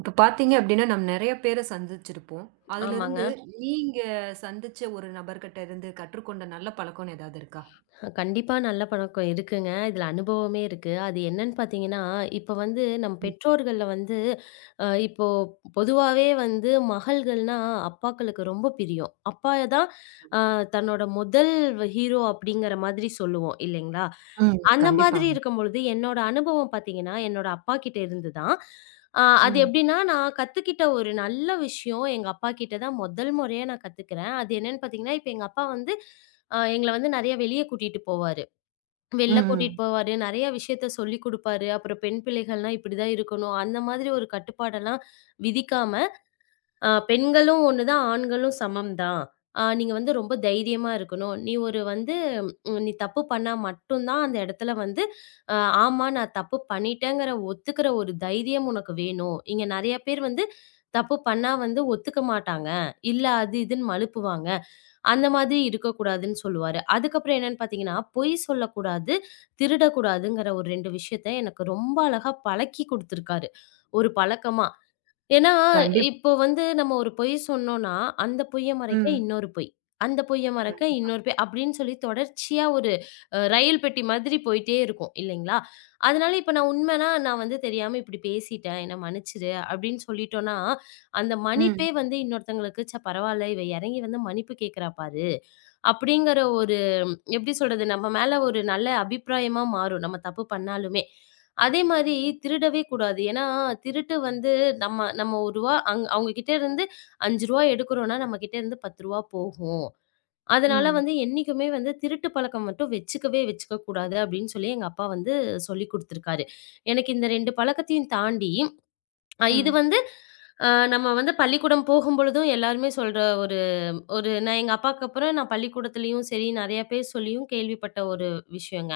இப்ப பார்த்தீங்க அப்டின்னா, நம்ம நெறைய பேர சந்திச்சிருப்போம். ஆமாங்க. அதுலருந்து நீங்க சந்திச்ச ஒரு நபர்கிட்ட இருந்து கற்றுக்கொண்ட நல்ல பழக்கம்ன்னு ஏதாவது இருக்கா? கண்டிப்பா நல்ல பழக்கம் இருக்குங்க. இதுல அனுபவமே இருக்கு. அது என்னன்னு பார்த்தீங்கன்னா, இப்ப வந்து நம்ம ம், பெற்றோர்கள்ல வந்து இப்போ பொதுவாவே வந்து மகள்கள்னா அப்பாக்களுக்கு ரொம்ப பிரியம். அப்பா தான் அ தன்னோட முதல் ஹீரோ அப்படிங்கிற மாதிரி சொல்லுவோம் இல்லைங்களா? ம். அந்த மாதிரி கண்டிப்பாங்க. இருக்கும்பொழுது, என்னோட அனுபவம் பார்த்தீங்கன்னா, என்னோட அப்பாகிட்ட இருந்து தான். அது ம், எப்படின்னா, நான் கத்துக்கிட்ட ஒரு நல்ல விஷயம் எங்க அப்பாகிட்ட தான் முதல் முறையா நான் கத்துக்கிறேன். அது என்னன்னு பார்த்தீங்கன்னா, இப்ப எங்க அப்பா வந்து எங்கள வந்து நெறைய வெளிய கூட்டிட்டு போவாரு. வெளில கூட்டிட்டு ம், போவாரு. நெறைய விஷயத்த சொல்லிக் குடுப்பாரு. அப்புறம் பெண் பிள்ளைகள்னா இப்படிதான் இருக்கணும். அந்த மாதிரி ஒரு கட்டுப்பாடெல்லாம் விதிக்காம, பெண்களும் ஒண்ணு தான், ஆண்களும் சமம் தான். நீங்க வந்து ரொம்ப தைரியமா இருக்கணும். நீ ஒரு வந்து நீ தப்பு பண்ணா மட்டும் தான் அந்த இடத்துல வந்து, அ ஆமா நான் தப்பு பண்ணிட்டேங்கிற ஒத்துக்கிற ஒரு தைரியம் உனக்கு வேணும். இங்க நெறைய பேர் வந்து தப்பு பண்ணா வந்து ஒத்துக்க மாட்டாங்க. இல்ல அது இதுன்னு மழுப்புவாங்க. அந்த மாதிரி இருக்கக்கூடாதுன்னு சொல்லுவாரு. அதுக்கப்புறம் என்னன்னு பார்த்தீங்கன்னா, பொய் சொல்லக்கூடாது, திருடக்கூடாதுங்கிற ஒரு 2 விஷயத்த எனக்கு ரொம்ப அழகா பழக்கி குடுத்துருக்காரு. ஒரு பழக்கமா. ஏன்னா, கண்டிப் இப்போ வந்து நம்ம ஒரு பொய் சொன்னோம்னா, அந்த பொய்ய மறைக்க ம். இன்னொரு பொய். அந்த பொய்ய மறைக்க கண்டிப்பா. இன்னொரு பொய். அப்படின்னு சொல்லி தொடர்ச்சியா ஒரு ரயில் பெட்டி மாதிரி போயிட்டே இருக்கும். இல்லைங்களா? அதனால இப்ப நான் உண்மைன்னா, நான் வந்து தெரியாம இப்படி பேசிட்டேன். என்ன மன்னிச்சுடு அப்படின்னு சொல்லிட்டோம்னா, அந்த ம். மன்னிப்பே கண்டிப்பா. வந்து இன்னொருத்தங்களுக்கு, "ச்ச பரவால்ல. இவ இறங்கி வந்து மன்னிப்பு கேட்கிறா பாரு." அப்படிங்கிற ஒரு எப்படி சொல்றது? நம்ம மேல ஒரு நல்ல அபிப்பிராயமா மாறும், நம்ம தப்பு பண்ணாலுமே. அதே மாரி திருடவே கூடாது. ஏன்னா, திருட்டு வந்து நம்ம நம்ம ரூ. 1 அவங்க கிட்ட இருந்து ரூ. 5 எடுக்கிறோம்னா, நம்ம கிட்ட இருந்து ரூ. 10 போகும். ம், அதனால ம், வந்து என்னைக்குமே வந்து திருட்டு பழக்கம் மட்டும் வச்சுக்க கூடாது அப்படின்னு சொல்லி எங்க அப்பா வந்து சொல்லிக் குடுத்துருக்காரு. எனக்கு இந்த 2 பழக்கத்தையும் தாண்டி இது ம். வந்து நம்ம வந்து பள்ளிக்கூடம் போகும்பொழுதும் எல்லாருமே சொல்ற ஒரு ஒரு நான் எங்க அப்பாவுக்கு அப்புறம் நான் பள்ளிக்கூடத்துலயும் சரி, நெறைய பேர் சொல்லியும் கேள்விப்பட்ட ஒரு விஷயங்க.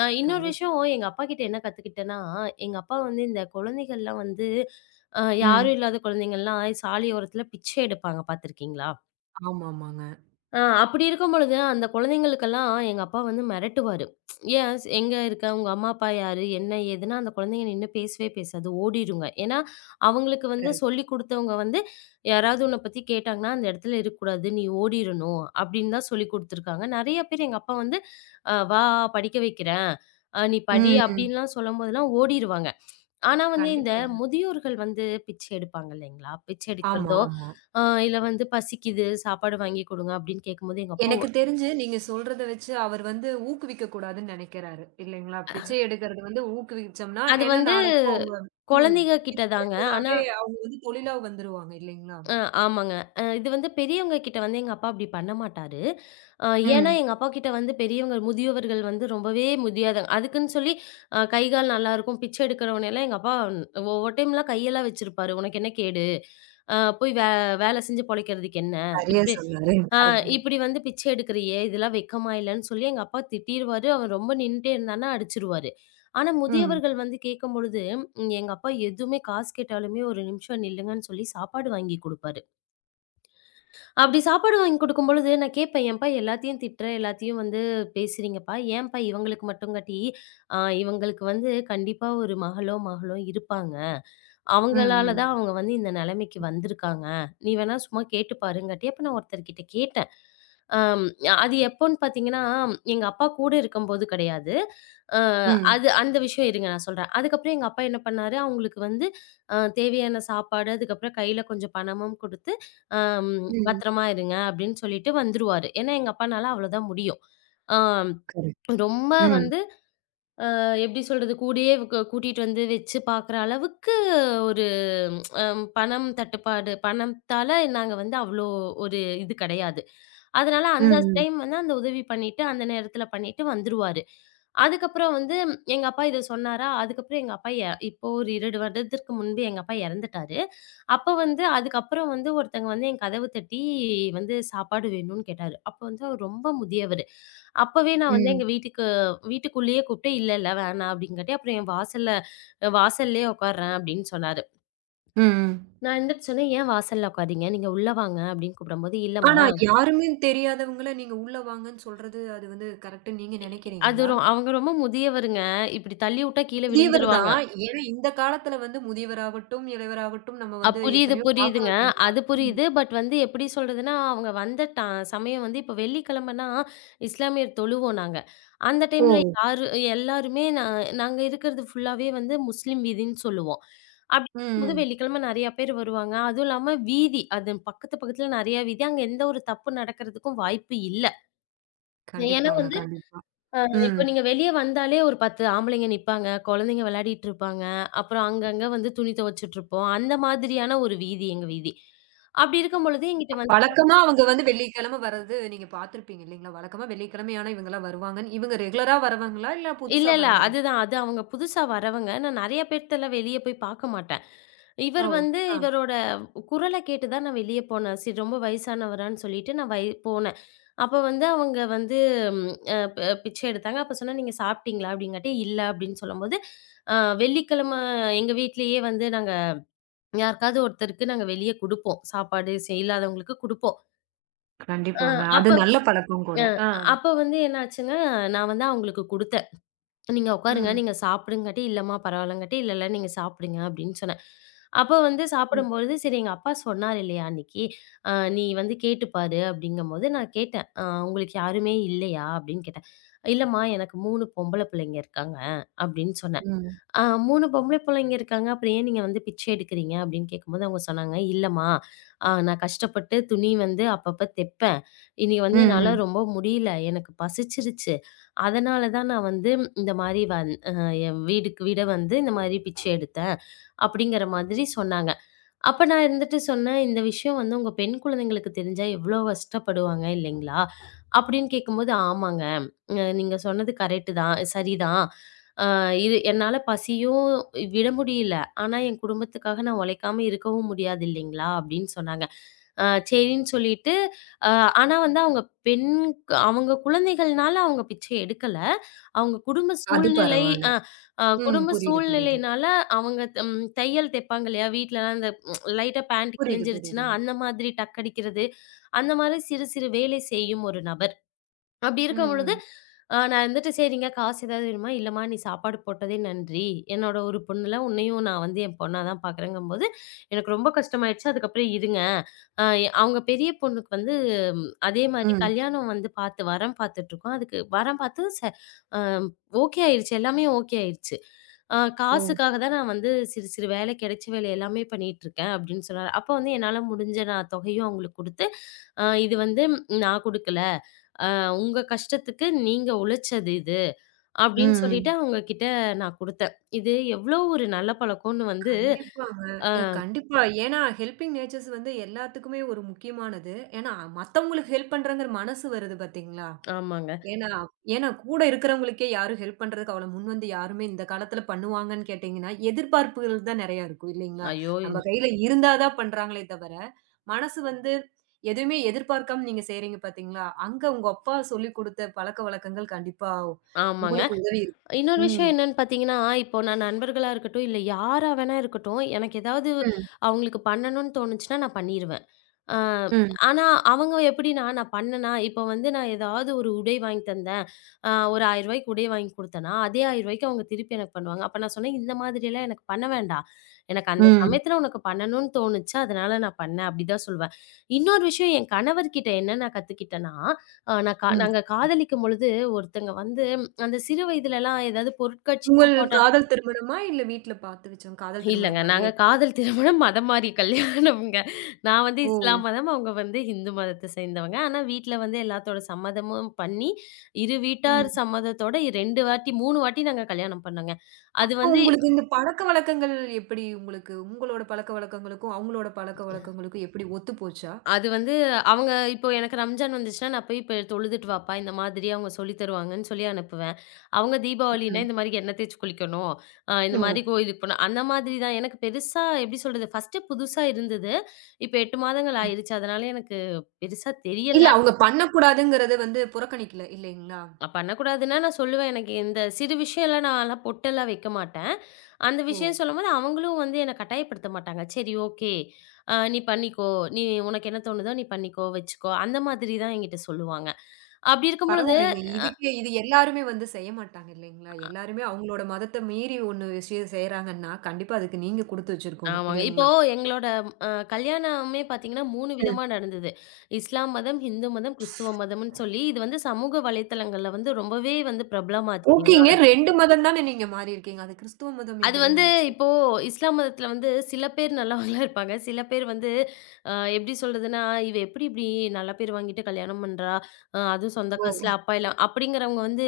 இன்னொரு கண்டிப்பா. விஷயம் எங்க அப்பாகிட்ட என்ன கத்துக்கிட்டேன்னா, எங்க அப்பா வந்து இந்த குழந்தைகள்லாம் வந்து ம். யாரும் இல்லாத குழந்தைங்கள்லாம் சாலை ஓரத்துல பிச்சை எடுப்பாங்க பார்த்துருக்கீங்களா? ஆமாமாங்க. அப்படி இருக்கும் பொழுது, அந்த குழந்தைங்களுக்கெல்லாம் எங்க அப்பா வந்து மிரட்டுவாரு. "ஏன் எங்க இருக்க? உங்க அம்மா, அப்பா யாரு? என்ன ஏதுன்னு?" அந்த குழந்தைங்க நின்னு பேசவே பேசாது. ஓடிருங்க. ஏன்னா, அவங்களுக்கு வந்து கரெக்ட். சொல்லிக் குடுத்தவங்க வந்து, "யாராவது உன்ன பத்தி கேட்டாங்கன்னா, அந்த இடத்துல இருக்கக்கூடாது. நீ ஓடிரணும்." அப்படின்னு தான் சொல்லிக் குடுத்துருக்காங்க. நெறைய பேர் எங்க அப்பா வந்து, வா படிக்க வைக்கிறேன். நீ படி" ம், ம். அப்படின்லாம் சொல்லும்போதெல்லாம் ஓடிருவாங்க. ஆனா வந்து இந்த கண்டிப்பாங்க. முதியோர்கள் வந்து பிச்சை எடுப்பாங்க இல்லைங்களா? பிச்சை ஆமா, எடுக்கிறதோ, ஆமா. இல்ல வந்து பசிக்குது சாப்பாடு வாங்கி குடுங்க அப்படின்னு கேட்கும்போது எங்க அப்பா எனக்கு தெரிஞ்சு நீங்க சொல்றத வச்சு அவர் வந்து ஊக்குவிக்க கூடாதுன்னு நெனைக்கிறாரு. இல்லைங்களா? பிச்சை எடுக்கிறது வந்து ஊக்குவிச்சோம்னா, அது ஏன்னா வந்து நாளைக்கு அவங்க ம். குழந்தைங்க கிட்ட பிச்சை தாங்க. ஆனா எடுக்கிறதாவே அவங்க வந்து தொழிலா வந்துருவாங்க இல்லைங்களா? அ ஆமாங்க. இது வந்து பெரியவங்க கிட்ட வந்து எங்க அப்பா அப்படி பண்ண மாட்டாரு. அ ஏன்னா ம். எங்க அப்பா கிட்ட வந்து பெரியவங்க முதியவர்கள் வந்து ரொம்பவே முடியாதவங்க. அதுக்குன்னு சொல்லி கை, கால் நல்லாயிருக்கும். பிச்சை எடுக்கிறவன எல்லாம் எங்க அப்பா ஒவ்வொரு டைம்லாம் கையெல்லாம் வச்சிருப்பாரு. "உனக்கு என்ன கேடு? அ போய் வே வேலை செஞ்சு பொழைக்கிறதுக்கு என்ன?" சரியா இப்படி சொன்னாரு. ஆ கரெக்ட்டு. "இப்படி வந்து பிச்சை எடுக்கிறியே! இதெல்லாம் வெட்கமா இல்லன்னு?" சொல்லி எங்க அப்பா திட்டிருவாரு. அவன் ரொம்ப நின்னுட்டே இருந்தான்னா அடிச்சுருவாரு. ஆனா ம். முதியவர்கள் வந்து கேட்கும்பொழுது, எங்க அப்பா எதுவுமே காசு கேட்டாலுமே, "ஒரு நிமிஷம் நில்லுங்கன்னு" சொல்லி சாப்பாடு வாங்கி குடுப்பாரு. அப்படி சாப்பாடு வாங்கி குடுக்கும்பொழுது நான் கேட்பேன், "ஏன்ப்பா எல்லாத்தையும் திட்டுற, எல்லாத்தையும் வந்து பேசுறீங்கப்பா? ஏன்ப்பா இவங்களுக்கு மட்டும் காட்டி, இவங்களுக்கு வந்து கண்டிப்பா ஒரு மகளோ, மகளோ இருப்பாங்க. ம். அவங்களால ம். தான் அவங்க வந்து இந்த நிலைமைக்கு வந்திருக்காங்க. நீ வேணா சும்மா கேட்டு பாருங்காட்டி, அப்ப நான் ஒருத்தர்கிட்ட கேட்டேன். அம் அது எப்போன்னு பார்த்தீங்கன்னா, எங்க அப்பா கூட இருக்கும்போது கிடையாது. அ ம். அது அந்த விஷயம் இருங்க நான் சொல்றேன். அதுக்கப்புறம் எங்க அப்பா என்ன பண்ணாரு, அவங்களுக்கு வந்து தேவையான சாப்பாடு, அதுக்கப்புறம் கையில கொஞ்சம் பணமும் குடுத்து, அம் ம். "பத்திரமா இருங்க" அப்படின்னு சொல்லிட்டு வந்துருவாரு. ஏன்னா எங்க அப்பானால அவ்வளோதான் முடியும். ஆ கரெக்ட். ரொம்ப ம். வந்து எப்படி சொல்றது? கூடயே கூட்டிட்டு வந்து வச்சு பார்க்குற அளவுக்கு ஒரு அ பணம் தட்டுப்பாடு பணத்தால நாங்க வந்து அவ்ளோ ஒரு இது கிடையாது. அதனால ம். அந்த ம். டைம் வந்து அந்த உதவி பண்ணிட்டு, அந்த நேரத்தில பண்ணிட்டு வந்துருவாரு. அதுக்கப்புறம் வந்து எங்க அப்பா இத சொன்னாரா, அதுக்கப்புறம் எங்க அப்பா இப்போ ஒரு 2 வருடத்திற்கு முன்பு எங்க அப்பா இறந்துட்டாரு. அப்ப வந்து அதுக்கப்புறம் வந்து ஒருத்தங்க வந்து என் கதவு தட்டி வந்து சாப்பாடு வேணும்னு கேட்டாரு. அப்ப வந்து அவர் ரொம்ப முதியவரு. அப்பவே நான் வந்து ம். எங்க வீட்டுக்கு வீட்டுக்குள்ளேயே கூப்பிட்டு, "இல்ல, இல்ல வேணாம்" அப்படிங்காட்டி, அப்புறம் என் வாசல்ல "வாசல்லயே உட்காருறேன்" அப்படின்னு சொன்னாரு. ம். நான் எந்திரிச்ச உடனே, "ஏன் வாசல்ல உட்காரீங்க? நீங்க உள்ள வாங்க" அப்படின்னு கூப்பிடும்போது, ஆனா "இல்லம்மா" யாருமே தெரியாதவங்கள நீங்க உள்ள வாங்கன்னு சொல்றது, அது வந்து கரெக்ட்டுன்னு நீங்க அது நெனைக்கிறீங்களா? ரொ அவங்க ரொம்ப முதியவருங்க. இப்டி தள்ளி வுட்டா கீழ முதியவர் விழுந்துருவாங்க. தான். ஏன்னா இந்த காலத்துல வந்து முதியவராகட்டும், இளையவராகட்டும் நம்ம வந்து புரியுது, எத்தனையோ புரியுதுங்க. பார்க்குறோம் இல்லைங்களா? அது ம். புரியுது. பட் வந்து எப்டி சொல்றதுன்னா, அவங்க வந்த சமயம் வந்து இப்ப வெள்ளிக்கிழமைனா, இஸ்லாமியர் தொழுவோம் நாங்க. அந்த டைம்ல ஓ! யாரு எல்லாருமே நாங்க இருக்கிறது ஃபுல்லாவே வந்து முஸ்லீம் வீதின்னு சொல்லுவோம். அப்டி ம், இருக்கும்போது ம். வெள்ளிக்கிழமை நெறையா பேர் வருவாங்க. அதுவும் இல்லாம வீதி. அது பக்கத்து பக்கத்துல நெறையா வீதி. அங்க எந்த ஒரு தப்பு நடக்கிறதுக்கும் வாய்ப்பு இல்ல. ஏன்னா கண்டிப்பாங்க, வந்து கண்டிப்பா. ம். இப்போ நீங்க வெளிய வந்தாலே ஒரு 10 ஆம்பளைங்க நிப்பாங்க. குழந்தைங்க விளையாடிட்டு இருப்பாங்க. அப்புறம் அங்கங்க வந்து துணி துவைச்சுட்ருப்போம். அந்த மாதிரியான ஒரு வீதி எங்க வீதி. அப்படி இருக்கும் பொழுது என்கிட்ட வந்து வழக்கமா அவங்க வந்து வெள்ளிக்கிழமை வர்றது நீங்க பார்த்துருப்பீங்க இல்லைங்களா? வழக்கமா வெள்ளிக்கிழமை ஆனா இவங்கலாம் வருவாங்கன்னு. இவங்க ரெகுலரா வரவங்களா? இல்ல இல்ல, புதுசா இல்ல. வந்தவங்க? அதுதான். அது அவங்க புதுசா வரவங்க. நான் நெறைய பேர்த்தலாம் வெளிய போய் பார்க்க மாட்டேன். ஓ! இவர் வந்து ஆ. இவரோட குரல கேட்டு தான் நான் வெளிய போனேன். சரி ரொம்ப வயசானவரான்னு சொல்லிட்டு நான் வை போனேன். அப்ப வந்து அவங்க வந்து ம் அ ப பிச்சை எடுத்தாங்க. அப்ப சொன்னேன், "நீங்க சாப்பிட்டீங்களா?" அப்படிங்காட்டி, "இல்ல" அப்படின்னு சொல்லும்போது, "அ வெள்ளிக்கிழமை எங்க வீட்லயே வந்து நாங்க யாருக்காவது ஒருத்தருக்கு நாங்க வெளிய குடுப்போம். சாப்பாடு இல்லாதவங்களுக்கு குடுப்போம். அ கண்டிப்பாங்க. அது அப்ப நல்ல பழக்கம் கூட. அ ஆ. அப்ப வந்து என்னாச்சுன்னா, நான் வந்து அவங்களுக்கு குடுத்தேன். "நீங்க உட்காருங்க. ம். நீங்க சாப்பிடுங்காட்டி, இல்லம்மா பரவாயில்லங்காட்டி, இல்ல, இல்ல நீங்க சாப்பிடுங்க" அப்படின்னு சொன்னேன். அப்ப வந்து ம். சாப்பிடும்பொழுது, சரி எங்க அப்பா சொன்னாரு இல்லையா அன்னைக்கு, நீ வந்து கேட்டு பாரு" அப்படிங்கும்போது நான் கேட்டேன். உங்களுக்கு யாருமே இல்லையா?" அப்படின்னு கேட்டேன். "இல்லம்மா எனக்கு 3 பொம்பள பிள்ளைங்க இருக்காங்க" அப்படின்னு சொன்னேன். ம். ஆ 3 பொம்பள புள்ளைங்க இருக்காங்க. அப்புறம் ஏன் நீங்க வந்து பிச்சை எடுக்கிறீங்க? அப்படின்னு கேட்கும்போது அவங்க சொன்னாங்க, "இல்லம்மா, நான் கஷ்டப்பட்டு துணி வந்து அப்பப்ப தெப்பேன். இன்னைக்கு ம். வந்து என்னால ம். ரொம்ப முடியல. எனக்கு பசிச்சிருச்சு. அதனால தான் நான் வந்து இந்த மாரி வந் அ என் வீட வந்து இந்த மாரி பிச்சை எடுத்தேன்." அப்படிங்கிற மாதிரி சொன்னாங்க. அப்ப நான் இருந்துட்டு சொன்னேன், "இந்த விஷயம் வந்து உங்க பெண் குழந்தைங்களுக்கு தெரிஞ்சா எவ்வளோ கஷ்டப்படுவாங்க இல்லைங்களா?" அப்படின்னு கேட்கும்போது, "ஆமாங்க. நீங்க சொன்னது கரெக்ட்டு தான். சரிதான். அ இது என்னால பசியும் விட முடியல. ஆனா, என் குடும்பத்துக்காக நான் உழைக்காம இருக்கவும் முடியாது இல்லைங்களா?" அப்படின்னு சொன்னாங்க. சரின்னு சொல்லிட்டு, அ ஆனா வந்து அவங்க பெண் அவங்க குழந்தைகள்னால அவங்க பிச்சை எடுக்கல. அவங்க குடும்ப அது சூழ்நிலை பரவால்ல. அ அ ம். குடும்ப புரியுது, புரியுது. சூழ்நிலையினால அவங்க த- ம் தையல் தைப்பாங்க இல்லையா? வீட்லலாம் இந்த லைட்டா பேண்ட் புரியுது, கிழிஞ்சிருச்சுன்னா, புரியுதுங்க. அந்த மாதிரி டக் அடிக்கிறது. அந்த மாரி சிறு சிறு வேலை செய்யும் ஒரு நபர். அப்படி ம். இருக்கும் பொழுது, ம். நான் வந்துட்டு "சரிங்க காசு ஏதாவது வேணுமா?" "இல்லம்மா நீ சாப்பாடு போட்டதே நன்றி. என்னோட ஒரு பொண்ணுல உன்னையும் நான் வந்து என் பொண்ணா தான் பார்க்குறேங்கும்போது, எனக்கு ரொம்ப கஷ்டமாயிடுச்சு. அதுக்கப்புறம் இருங்க. அ அவங்க பெரிய பொண்ணுக்கு வந்து அதே மாரி ம். கல்யாணம் வந்து பார்த்து வரன் பார்த்துட்டுருக்கோம். அதுக்கு வரன் பார்த்து ச அ ஓகே ஆயிடுச்சு. எல்லாமே ஓகே ஆயிடுச்சு. ஓ! காசுக்காக தான் நான் வந்து சிறு சிறு வேலை கிடைச்ச வேலை எல்லாமே பண்ணிட்டுருக்கேன்." அப்படின்னு சொன்னாரு. அப்போ வந்து என்னால முடிஞ்ச நான் தொகையும் அவங்களுக்கு குடுத்து, அ இது வந்து ம், நான் குடுக்கல. அ உங்க கஷ்டத்துக்கு நீங்க உழைச்சது இது. அப்படின்னு சொல்லிட்டு ம். அவங்க கிட்ட நான் குடுத்தேன். இது எவ்ளோ ஒரு நல்ல பழக்கம்னு வந்து கண்டிப்பாங்க. அ கண்டிப்பா. ஏன்னா, ஹெல்பிங் நேச்சர்ஸ் வந்து எல்லாத்துக்குமே ஒரு முக்கியமானது. ஏன்னா, மத்தவங்களுக்கு ஹெல்ப் பண்றங்கிற மனசு வருது பார்த்தீங்களா? ஆமாங்க. ஏன்னா ஏன்னா கூட இருக்கிறவங்களுக்கே யாரும் ஹெல்ப் பண்றதுக்கு அவ்வளோ முன் வந்து யாருமே இந்த காலத்தில பண்ணுவாங்கன்னு கேட்டீங்கன்னா, எதிர்பார்ப்புகள் தான் நெறையா இருக்கும் இல்லைங்களா? ஐயோ! இ- நம்ம கையில இருந்தா தான் பண்றாங்களே தவிர, மனசு வந்து எதுவுமே எதிர்பார்க்காம நீங்க செய்றீங்க பார்த்தீங்களா? அங்க உங்க அப்பா சொல்லிக் குடுத்த பழக்கவழக்கங்கள் கண்டிப்பா ஆமாங்க. உங்களுக்கு உதவி இருக்கு. இன்னொரு விஷயம் ம். என்னன்னு பார்த்தீங்கன்னா, இப்போ நான் நண்பர்களா இருக்கட்டும், இல்ல யாரா வேணா இருக்கட்டும், எனக்கு ஏதாவது ம். அவங்களுக்கு பண்ணணும்னு தோணுச்சுன்னா நான் பண்ணிருவேன். அ ம். ஆனா அவங்க எப்படின்னா, நான் பண்ணேனா, இப்போ வந்து நான் ஏதாவது ஒரு உடை வாங்கி தந்தேன். ஒரு ரூ. 1000க்கு உடை வாங்கி குடுத்தேன்னா, அதே ரூ. 1000க்கு அவங்க திருப்பி எனக்கு பண்ணுவாங்க. அப்ப நான் சொன்னேன், "இந்த மாதிரிலாம் எனக்கு பண்ண வேண்டாம். எனக்கு அந்த ம். சமயத்துல உனக்கு பண்ணணும்னு தோணுச்சு. அதனால நான் பண்ணேன்." அப்படி தான் சொல்லுவேன். இன்னொரு விஷயம் என் கணவர்கிட்ட என்ன நான் கத்துக்கிட்டேன்னா, அ நான் கா ம். நாங்க காதலிக்கும் பொழுது ஒருத்தங்க வந்து அந்த சிறு வயதுலலாம் ஏதாவது உங்கள் பொருட்காட்சிலாம் போட்டாங்கன்னா காதல் திருமணமா? இல்ல வீட்ல பார்த்து வச்சவங்க காதல் திருமணம் இல்லங்க. தான் நாங்க இல்லையா? காதல் திருமணம் மதம் மாறிய கல்யாணம்ங்க. நான் வந்து ஓ! இஸ்லாம் மதம், அவங்க வந்து ஹிந்து மதத்த சேர்ந்தவங்க. ஆனா வீட்ல வந்து எல்லாத்தோட சம்மதமும் பண்ணி, இரு வீட்டார் ம். சம்மதத்தோட 2 வாட்டி 3 வாட்டி நாங்க கல்யாணம் பண்ணோங்க. அது அப்போ வந்து உங்களுக்கு இந்த பழக்கவழக்கங்கள் எப்படி உங்களுக்கு உங்களோட பழக்கவழக்கங்களுக்கும், அவங்களோட பழக்கவழக்கங்களுக்கும் எப்படி ஒத்துப்போச்சா? அது வந்து அவங்க இப்போ எனக்கு ரம்ஜான் வந்துச்சுன்னா, நான் போய் இப்ப தொழுதுட்டு வாப்பா, இந்த மாதிரி அவங்க சொல்லி தருவாங்கன்னு சொல்லி அனுப்புவேன். அவங்க தீபாவளின்னா, ம். இந்த மாரி எண்ணெய் தேய்ச்சு குளிக்கணும். இந்த ஓ! மாரி கோயிலுக்கு போணும். அந்த மாதிரி தான். எனக்கு பெருசா எப்படி சொல்றது? ஃபர்ஸ்ட்டு புதுசா இருந்தது. இப்ப 8 மாதங்கள் ஆயிருச்சு. அதனால எனக்கு பெருசா இல்ல தெரியல. அவங்க பண்ணக்கூடாதுங்கிறத வந்து புறக்கணிக்கல இல்லைங்களா? பண்ணக்கூடாதுன்னா நான் சொல்லுவேன். எனக்கு இந்த சிறு விஷயம்லாம் நான்லாம் பொட்டெல்லாம் வைக்க மாட்டேன். அந்த ஓ! விஷயம் சொல்லும்போது அவங்களும் வந்து என்ன கட்டாயப்படுத்த மாட்டாங்க. "சரி ஓகே. நீ பண்ணிக்கோ. நீ உனக்கு என்ன தோணுதோ நீ பண்ணிக்கோ, வச்சுக்கோ." அந்த மாதிரி தான் என்கிட்ட சொல்லுவாங்க. அப்படி இருக்கும் பொழுது பரவாயில்லைங்க. இதுக்கே இது எல்லாருமே வந்து செய்ய மாட்டாங்க இல்லைங்களா? எல்லாருமே அவங்களோட மதத்த மீறி ஒண்ணு விஷயம் செய்றாங்கன்னா, கண்டிப்பா அதுக்கு நீங்க குடுத்து வச்சிருக்கணும் ஆமாங்க. இப்போ இல்லைங்களா? எங்களோட கல்யாணமே பார்த்தீங்கன்னா 3 ம். விதமா நடந்தது. இஸ்லாம் மதம், இந்து மதம், கிறிஸ்துவ மதம்ன்னு சொல்லி இது வந்து சமூக வலைத்தளங்கள்ல வந்து ரொம்பவே வந்து பிரபலமாச்சு ஓகேங்க. எங்களோட 2 மதம் தானே நீங்க மாறியிருக்கீங்க. அது கிறிஸ்துவ மதம் அது எப்படி வந்து வந்துச்சு? இப்போ இஸ்லாம் மதத்துல வந்து சில பேர் நல்லவங்களா இருப்பாங்க. சில பேர் வந்து எப்படி சொல்றதுன்னா, "இவ எப்படி இப்படி நல்ல பேர் வாங்கிட்டு கல்யாணம் பண்றா? அதுவும் சொந்த காசுல அப்பா இல்ல" அப்படிங்கிறவங்க வந்து,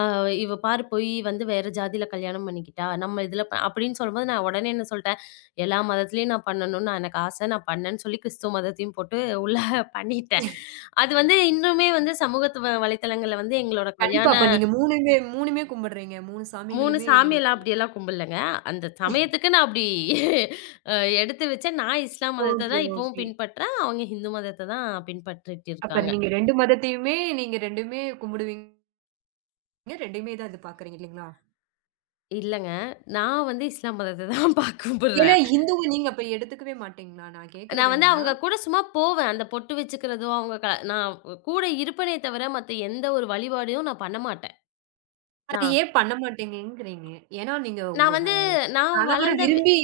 "அ இவ பாரு போய் வந்து வேற ஜாதியில கல்யாணம் பண்ணிக்கிட்டா. நம்ம இதுல" அப்படின்னு சொல்லும்போது நான் உடனே என்ன சொல்ட்டேன், "எல்லா மதத்துலயும் நான் பண்ணணும்னு நான் எனக்கு ஆசை. நான் பண்ணேன்னு" சொல்லி கிறிஸ்துவ மதத்தையும் போட்டு உள்ள ஓ! பண்ணிட்டேன். அது வந்து இன்னுமே வந்து சமூகத்து வலைத்தளங்கள்ல வந்து எங்களோட கண்டிப்பா. கல்யாண அப்ப நீங்க 3மே கும்பிடுறீங்க. 3 3 சாமிகளுமே நீங்க சாமியெல்லாம் அப்படியெல்லாம் கும்பிடலங்க. அந்த சமயத்துக்கு நான் அப்படி அ எடுத்து வச்சேன். நான் இஸ்லாம் மதத்த ஓகே, தான் இப்பவும் ஓகே. பின்பற்றேன். அவங்க ஹிந்து மதத்த தான் பின்பற்றிட்டு அப்ப இருக்காங்க. நீங்க 2 மதத்தையுமே நீங்க 2மே கும்பிடுவீங்க. 2மே தான் இது பார்க்குறீங்க இல்லீங்களா? இல்லங்க. நான் வந்து இஸ்லாம் மதத்த தான் ஏன்னா கும்பிடுறேன். ஹிந்துவ நீங்க அப்ப எடுத்துக்கவே மாட்டீங்களா? நான் கேட்கறது நான் வந்து என்னன்னா, அவங்க கூட சும்மா போவேன். அந்த பொட்டு வச்சுக்கிறதோ, அவங்க நான் கூட இருப்பனே தவிர மத்த எந்த ஒரு வழிபாடையும் நான் பண்ண மாட்டேன். அது நான் ஏன் பண்ண மாட்டீங்கங்கிறீங்க? ஏன்னா நீங்க உங்க நான் வந்து நான் கணவர வளர்ந்த விரும்பி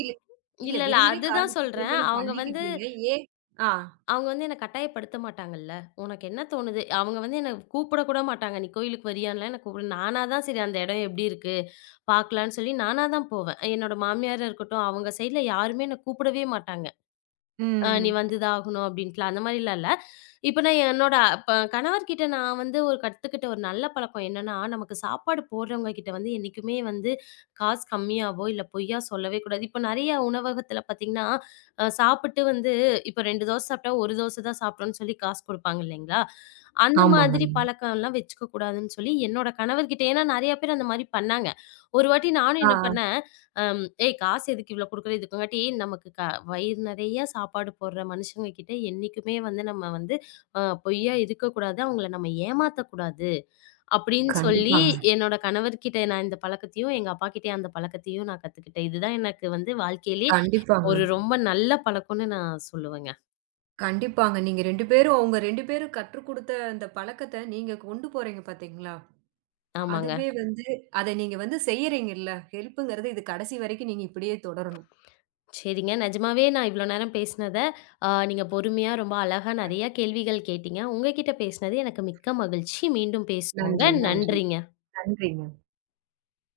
இல்ல இல்ல, இல்ல. விரும்பி அதுதான் காதலிச்சு சொல்றேன். திருமணம் அவங்க வந்து பண்ணிக்கிட்டீங்க. ஏன் ஆ. அவங்க வந்து என்ன கட்டாயப்படுத்த மாட்டாங்கல்ல. உனக்கு என்ன தோணுது? அவங்க வந்து என்ன கூப்பிட கூட மாட்டாங்க. நீ கோயிலுக்கு வரியான்னுலாம் என்ன கூப்பிட நானா தான் சரி அந்த இடம் எப்படி இருக்கு? பார்க்கலான்னு சொல்லி நானா தான் போவேன். என்னோட மாமியாரா இருக்கட்டும், அவங்க சைட்ல யாருமே என்ன கூப்பிடவே மாட்டாங்க. நீ ம். வந்துதான் ஆகணும் அப்படின்ட்டுலாம் அந்த மாரிலாம் இல்ல. இப்ப நான் என்னோட இப்ப கணவர்கிட்ட நான் வந்து ஒரு கத்துக்கிட்ட ஒரு நல்ல பழக்கம் என்னன்னா, நமக்கு சாப்பாடு போடுறவங்க கிட்ட வந்து என்னைக்குமே வந்து காசு கம்மியாவோ, இல்ல பொய்யா சொல்லவே கூடாது. இப்ப நெறைய உணவகத்துல பார்த்தீங்கன்னா, சாப்பிட்டு வந்து இப்ப 2 தோசை சாப்பிட்டா 1 தோசை தான் சாப்பிட்டோம்னு சொல்லி காசு குடுப்பாங்க இல்லைங்களா? அந்த ஆமாங்க. மாதிரி பழக்கம்லாம் வச்சுக்க கூடாதுன்னு சொல்லி என்னோட கணவர்கிட்ட ஏன்னா நெறைய பேர் அந்த மாரி பண்ணாங்க. ஒரு வாட்டி நானும் ஆ. என்ன பண்ணேன் ஏய் காசு எதுக்கு இவ்வளோ குடுக்குற? இதுக்காட்டி நமக்கு வயிறு நெறைய சாப்பாடு போடுற மனுஷங்க கிட்ட என்னைக்குமே வந்து நம்ம வந்து பொய்யா இருக்கக்கூடாது. அவங்கள நம்ம ஏமாத்தக்கூடாது. அப்படின்னு சொல்லி கண்டிப்பாங்க, என்னோட கணவர்கிட்ட நான் இந்த பழக்கத்தையும், எங்க அப்பாகிட்டயும் அந்த பழக்கத்தையும் நான் கத்துக்கிட்டேன். இதுதான் எனக்கு வந்து வாழ்க்கையிலே கண்டிப்பாங்க. ஒரு ரொம்ப நல்ல பழக்கம்னு நான் சொல்லுவேங்க. கண்டிப்பாங்க. நீங்க 2 பேரும் உங்க 2 பேரும் கற்றுக் குடுத்த அந்த பழக்கத்த நீங்க கொண்டு போறீங்க பாத்தீங்களா? ஆமாங்க. அதுவே வந்து அத நீங்க வந்து செய்யறீங்கல்ல. ஹெல்ப்ங்கிறது இது கடைசி வரைக்கும் நீங்க இப்படியே தொடரணும். சரிங்க. நிஜமாவே நான் இவ்வளோ நேரம் பேசினத நீங்க பொறுமையா ரொம்ப அழகா நெறைய கேள்விகள் கேட்டீங்க. உங்ககிட்ட பேசினது எனக்கு மிக்க மகிழ்ச்சி. மீண்டும் பேசுவோங்க. நன்றி, நன்றி. நன்றிங்க. நன்றிங்க.